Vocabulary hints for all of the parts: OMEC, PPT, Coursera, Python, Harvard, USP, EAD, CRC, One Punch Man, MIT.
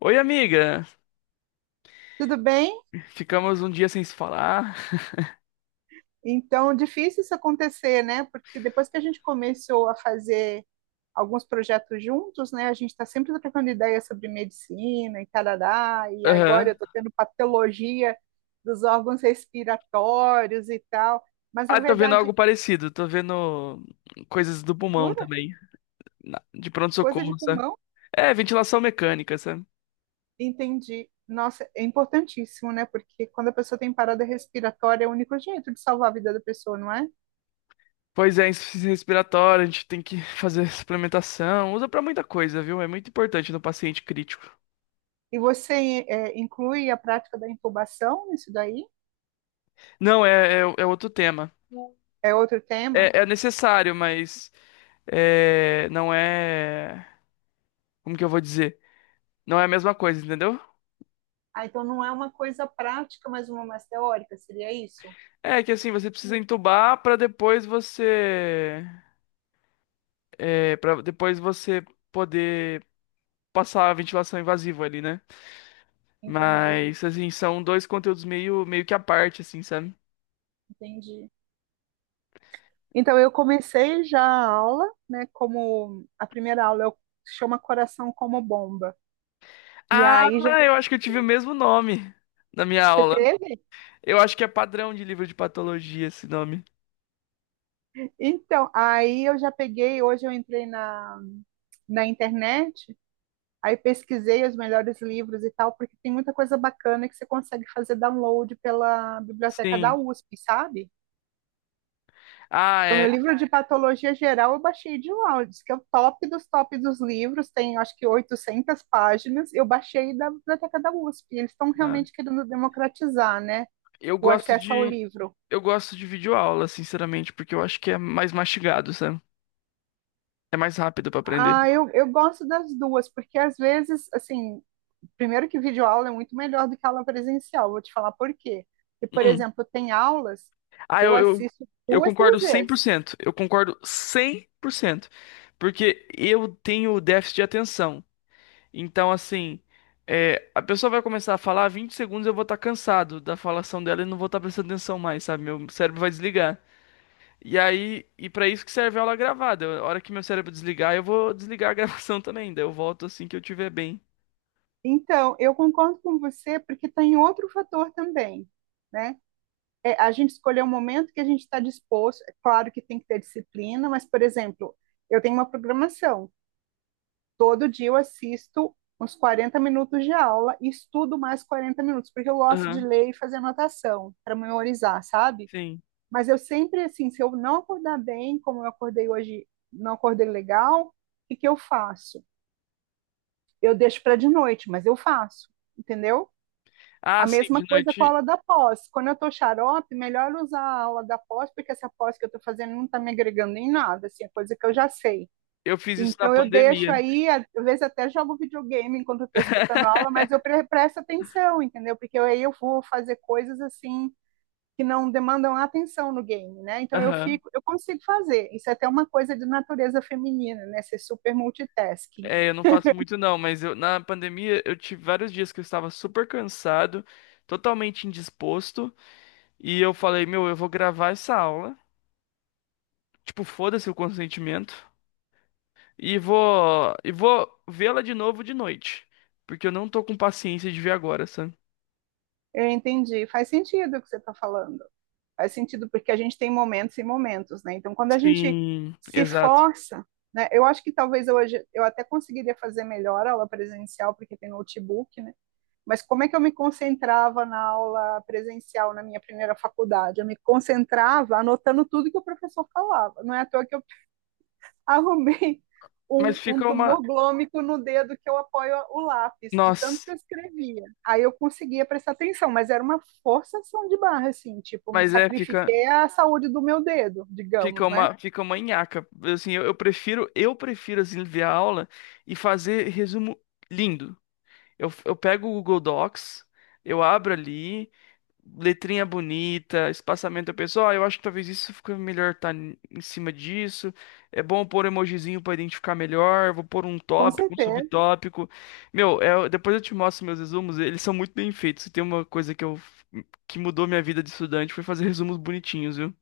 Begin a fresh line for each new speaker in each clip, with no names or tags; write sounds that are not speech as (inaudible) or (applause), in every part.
Oi, amiga.
Tudo bem?
Ficamos um dia sem se falar. (laughs)
Então, difícil isso acontecer, né? Porque depois que a gente começou a fazer alguns projetos juntos, né? A gente está sempre trocando ideias sobre medicina e tarará, e agora eu
Aham.
estou tendo patologia dos órgãos respiratórios e tal. Mas, na
Ah, tô vendo
verdade,
algo parecido. Tô vendo coisas do pulmão
jura?
também. De
Coisa de
pronto-socorro, sabe?
pulmão?
É, ventilação mecânica, sabe?
Entendi. Nossa, é importantíssimo, né? Porque quando a pessoa tem parada respiratória, é o único jeito de salvar a vida da pessoa, não é?
Pois é, insuficiência respiratória, a gente tem que (laughs) fazer suplementação. Usa pra muita coisa, viu? É muito importante no paciente crítico.
E você, inclui a prática da intubação nisso daí?
Não, é outro tema.
É outro tema?
É, é necessário, mas não é. Como que eu vou dizer? Não é a mesma coisa, entendeu?
Ah, então não é uma coisa prática, mas uma mais teórica, seria isso?
É que assim, você precisa entubar pra depois você para depois você poder passar a ventilação invasiva ali, né?
Entendi,
Mas assim, são dois conteúdos meio que à parte assim, sabe?
entendi. Então eu comecei já a aula, né? Como a primeira aula eu chama Coração como Bomba. E
Ah,
aí já
eu acho que eu tive o mesmo nome na minha
você
aula.
teve?
Eu acho que é padrão de livro de patologia esse nome.
Então, aí eu já peguei, hoje eu entrei na internet, aí pesquisei os melhores livros e tal, porque tem muita coisa bacana que você consegue fazer download pela biblioteca da
Sim.
USP, sabe?
Ah,
O
é.
meu livro de patologia geral eu baixei de lá, diz que é o top dos livros, tem acho que 800 páginas, eu baixei da biblioteca da USP, eles estão
Ah,
realmente querendo democratizar, né,
Eu
o
gosto
acesso ao
de
livro.
eu gosto de videoaula, sinceramente, porque eu acho que é mais mastigado, sabe? É mais rápido pra aprender.
Ah, eu gosto das duas, porque às vezes, assim, primeiro que videoaula é muito melhor do que aula presencial, vou te falar por quê. E, por
Hum.
exemplo, tem aulas
Ah,
que eu
eu, eu,
assisto
eu
duas,
concordo
três
cem por
vezes.
cento. Eu concordo 100%, porque eu tenho déficit de atenção. Então, assim, a pessoa vai começar a falar 20 segundos, eu vou estar cansado da falação dela e não vou estar prestando atenção mais, sabe? Meu cérebro vai desligar. E aí, e para isso que serve a aula gravada. A hora que meu cérebro desligar, eu vou desligar a (laughs) gravação também. Daí eu volto assim que eu tiver bem.
Então, eu concordo com você, porque tem outro fator também, né? É, a gente escolher o momento que a gente está disposto. É claro que tem que ter disciplina, mas, por exemplo, eu tenho uma programação. Todo dia eu assisto uns 40 minutos de aula e estudo mais 40 minutos, porque eu gosto de
Aham,
ler e fazer anotação para memorizar, sabe?
sim.
Mas eu sempre, assim, se eu não acordar bem, como eu acordei hoje, não acordei legal, o que eu faço? Eu deixo para de noite, mas eu faço, entendeu?
Ah,
A
sim,
mesma
de
coisa com a
noite
aula da pós. Quando eu estou xarope, melhor usar a aula da pós, porque essa pós que eu estou fazendo não está me agregando em nada, assim, é coisa que eu já sei.
eu fiz isso na
Então eu deixo
pandemia.
aí, às vezes até jogo videogame enquanto eu tô escutando a aula, mas eu
(laughs)
presto atenção, entendeu? Porque aí eu vou fazer coisas assim que não demandam atenção no game, né? Então eu
Aham.
fico, eu consigo fazer. Isso é até uma coisa de natureza feminina, né? Ser super multitasking.
É, eu não faço muito não, mas eu, na pandemia eu tive vários dias que eu estava super cansado, totalmente indisposto, e eu falei, meu, eu vou gravar essa aula, tipo, foda-se o consentimento, e vou vê-la de novo de noite, porque eu não tô com paciência de ver agora, sabe?
Eu entendi, faz sentido o que você está falando. Faz sentido, porque a gente tem momentos e momentos, né? Então, quando a gente
Sim,
se
exato.
força, né? Eu acho que talvez hoje eu até conseguiria fazer melhor a aula presencial, porque tem notebook, né? Mas como é que eu me concentrava na aula presencial na minha primeira faculdade? Eu me concentrava anotando tudo que o professor falava. Não é à toa que eu arrumei
Mas
um
fica uma,
tumor glômico no dedo que eu apoio o lápis, de tanto
nossa,
que eu escrevia. Aí eu conseguia prestar atenção, mas era uma forçação de barra, assim, tipo, me
mas é fica
sacrifiquei a saúde do meu dedo,
fica
digamos, né?
uma nhaca. Assim, eu prefiro assim ver a aula e fazer resumo lindo. Eu pego o Google Docs, eu abro ali, letrinha bonita, espaçamento. Eu penso, ó, eu acho que talvez isso fique melhor em cima disso. É bom pôr emojizinho pra identificar melhor. Vou pôr um
Com
tópico, um
certeza.
subtópico. Meu, depois eu te mostro meus resumos, eles são muito bem feitos. Se tem uma coisa que mudou minha vida de estudante foi fazer resumos bonitinhos, viu?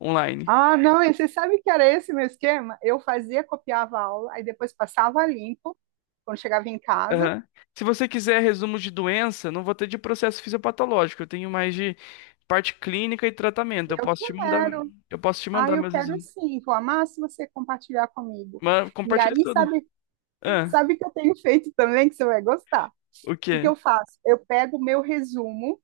Online.
Ah, não, e você sabe que era esse meu esquema? Eu fazia, copiava a aula, aí depois passava limpo, quando chegava em casa,
Aham. Se você quiser resumos de doença, não vou ter de processo fisiopatológico. Eu tenho mais de parte clínica e tratamento. Eu
eu
posso te mandar,
quero.
eu posso te
Ah,
mandar
eu
meus
quero
resultados.
sim, vou amar se você compartilhar comigo.
Mas
E
compartilhe
aí,
tudo.
sabe,
Ah,
sabe que eu tenho feito também, que você vai gostar? O
o
que que
quê?
eu faço? Eu pego o meu resumo,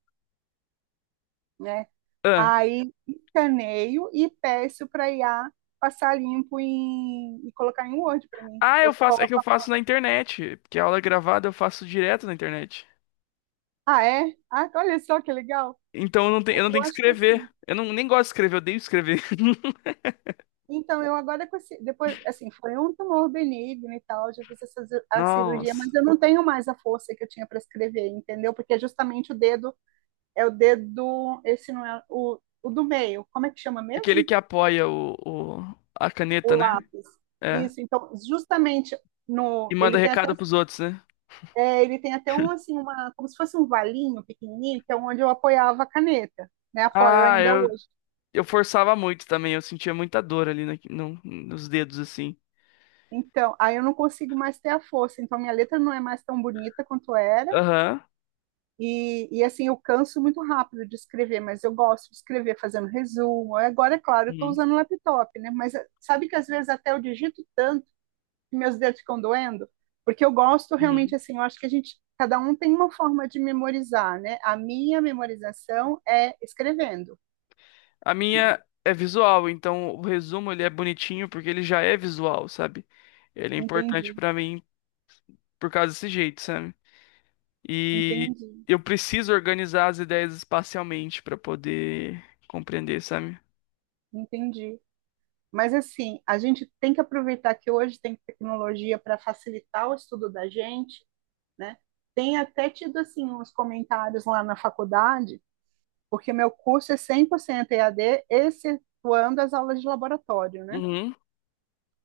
né?
Ah.
Aí escaneio e peço para IA passar limpo e colocar em Word para mim.
Ah, eu
Eu
faço, é
coloco,
que eu faço na internet, porque a aula é gravada eu faço direto na internet.
ah, é? Ah, olha só que legal.
Então eu não tenho
Eu
que
acho que
escrever.
assim.
Eu não, nem gosto de escrever, eu odeio escrever. (laughs)
Então, eu agora com depois, assim, foi um tumor benigno e tal, já fiz essa a cirurgia, mas
Nossa.
eu não tenho mais a força que eu tinha para escrever, entendeu? Porque é justamente o dedo é o dedo, esse não é o do meio. Como é que chama
Aquele
mesmo?
que apoia a caneta,
O
né?
lápis.
É.
Isso, então, justamente
E
no,
manda
ele tem até,
recado pros outros, né?
é, ele tem até um assim, uma, como se fosse um valinho pequenininho, que é onde eu apoiava a caneta, né? Apoio
Ah,
ainda hoje.
eu forçava muito também. Eu sentia muita dor ali nos dedos, assim.
Então, aí eu não consigo mais ter a força, então minha letra não é mais tão bonita quanto era.
Aham.
E assim, eu canso muito rápido de escrever, mas eu gosto de escrever fazendo resumo. Agora, é claro, eu estou
Uhum.
usando laptop, né? Mas sabe que às vezes até eu digito tanto meus dedos ficam doendo, porque eu gosto realmente
Uhum.
assim, eu acho que a gente, cada um tem uma forma de memorizar, né? A minha memorização é escrevendo.
A minha é visual, então o resumo ele é bonitinho porque ele já é visual, sabe? Ele é importante
Entendi,
pra mim por causa desse jeito, sabe? E
entendi,
eu preciso organizar as ideias espacialmente pra poder compreender, sabe?
entendi. Mas assim, a gente tem que aproveitar que hoje tem tecnologia para facilitar o estudo da gente, né? Tem até tido assim uns comentários lá na faculdade, porque meu curso é 100% EAD, excetuando as aulas de laboratório, né?
Uhum.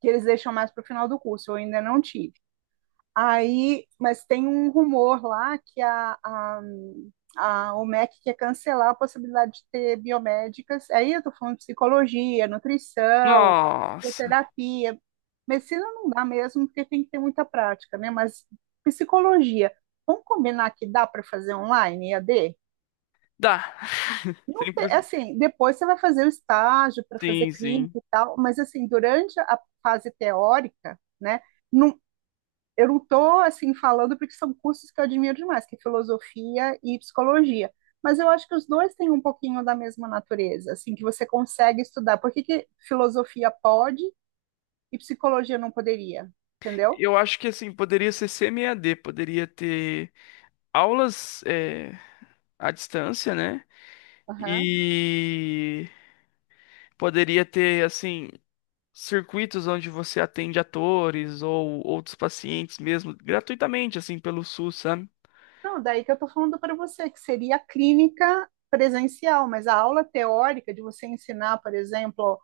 Que eles deixam mais para o final do curso, eu ainda não tive. Aí, mas tem um rumor lá que a OMEC quer cancelar a possibilidade de ter biomédicas. Aí eu estou falando de psicologia, nutrição,
Nossa,
bioterapia. Medicina não dá mesmo, porque tem que ter muita prática, né? Mas psicologia, vamos combinar que dá para fazer online, EAD?
dá. (laughs)
Não te- É
100%.
assim, depois você vai fazer o estágio para fazer
Sim, sim.
clínica e tal, mas assim, durante a fase teórica, né? Eu não estou assim falando porque são cursos que eu admiro demais, que é filosofia e psicologia. Mas eu acho que os dois têm um pouquinho da mesma natureza, assim, que você consegue estudar. Por que que filosofia pode e psicologia não poderia? Entendeu?
Eu acho que assim, poderia ser CMAD, poderia ter aulas à distância, né?
Aham.
E poderia ter assim circuitos onde você atende atores ou outros pacientes mesmo, gratuitamente, assim, pelo SUS, sabe?
Não, daí que eu estou falando para você, que seria a clínica presencial, mas a aula teórica de você ensinar, por exemplo,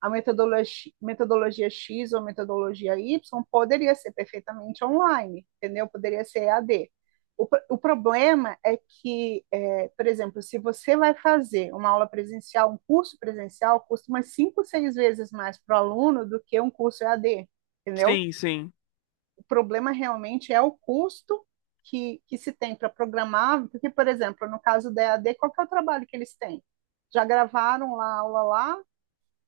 a metodologia, metodologia X ou metodologia Y poderia ser perfeitamente online, entendeu? Poderia ser EAD. O problema é que, é, por exemplo, se você vai fazer uma aula presencial, um curso presencial, custa umas cinco, seis vezes mais para o aluno do que um curso EAD, entendeu?
Sim, sim.
O problema realmente é o custo que se tem para programar, porque, por exemplo, no caso da EAD, qual que é o trabalho que eles têm? Já gravaram lá a aula lá,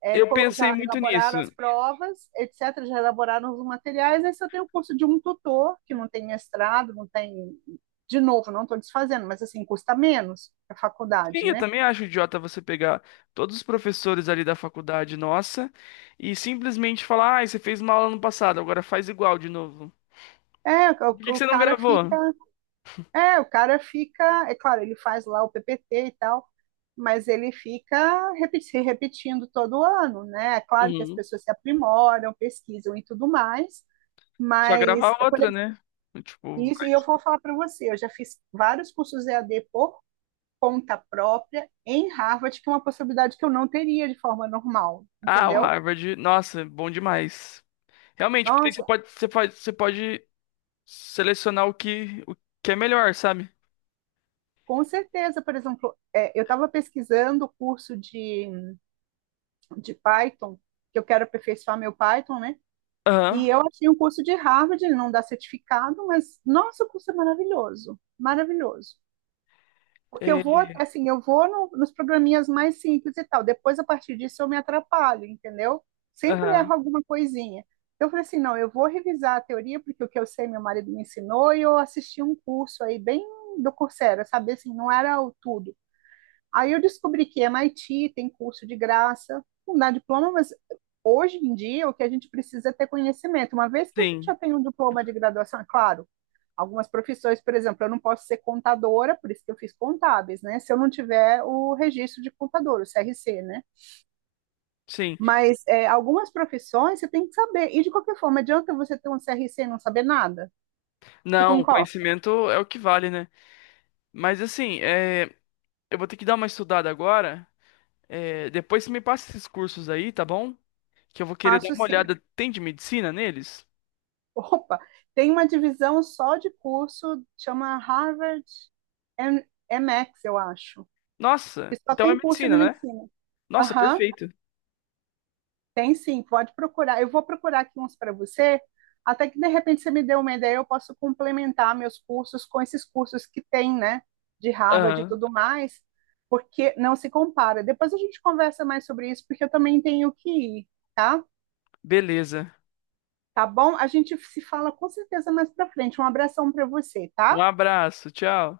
é,
Eu pensei
já
muito nisso.
elaboraram as provas, etc., já elaboraram os materiais, aí só tem o curso de um tutor, que não tem mestrado, não tem. De novo, não estou desfazendo, mas assim, custa menos a faculdade,
Sim, eu
né?
também acho idiota você pegar todos os professores ali da faculdade nossa e simplesmente falar, ah, você fez uma aula no passado, agora faz igual de novo.
É, o,
Por que que
o
você não
cara fica.
gravou?
É, o cara fica. É claro, ele faz lá o PPT e tal, mas ele fica se repetindo todo ano, né? É claro que as
Uhum.
pessoas se aprimoram, pesquisam e tudo mais,
Só
mas
gravar
por
outra,
exemplo,
né? Tipo,
isso, e eu vou falar para você, eu já fiz vários cursos EAD por conta própria em Harvard, que é uma possibilidade que eu não teria de forma normal,
ah, o
entendeu?
Harvard, nossa, bom demais. Realmente, porque
Nossa,
você pode selecionar o que é melhor, sabe?
com certeza, por exemplo, é, eu estava pesquisando o curso de Python, que eu quero aperfeiçoar meu Python, né?
Aham,
E eu achei um curso de Harvard, ele não dá certificado, mas nossa, o curso é maravilhoso, maravilhoso. Porque eu vou,
é,
assim, eu vou nos programinhas mais simples e tal. Depois, a partir disso, eu me atrapalho, entendeu? Sempre erro
aham,
alguma coisinha. Eu falei assim, não, eu vou revisar a teoria, porque o que eu sei meu marido me ensinou, e eu assisti um curso aí bem do Coursera, sabe? Assim, não era o tudo. Aí eu descobri que MIT tem curso de graça, não dá diploma, mas hoje em dia o que a gente precisa é ter conhecimento. Uma vez que a gente
sim,
já tem um diploma de graduação, é claro, algumas profissões, por exemplo, eu não posso ser contadora, por isso que eu fiz contábeis, né? Se eu não tiver o registro de contador, o CRC, né?
sim.
Mas é, algumas profissões você tem que saber. E de qualquer forma, adianta você ter um CRC e não saber nada? Você
Não, o
concorda?
conhecimento é o que vale, né? Mas assim, eu vou ter que dar uma estudada agora. É, depois você me passa esses cursos aí, tá bom? Que eu vou querer dar
Faço
uma
sim.
olhada. Tem de medicina neles?
Opa, tem uma divisão só de curso, chama Harvard M- MX, eu acho,
Nossa,
que só
então é
tem curso
medicina,
de
né?
medicina.
Nossa,
Aham,
perfeito.
tem sim, pode procurar. Eu vou procurar aqui uns para você, até que de repente você me dê uma ideia, eu posso complementar meus cursos com esses cursos que tem, né, de Harvard e
Aham,
tudo mais, porque não se compara. Depois a gente conversa mais sobre isso, porque eu também tenho que ir, tá?
beleza.
Tá bom? A gente se fala com certeza mais para frente. Um abração para você,
Um
tá?
abraço, tchau.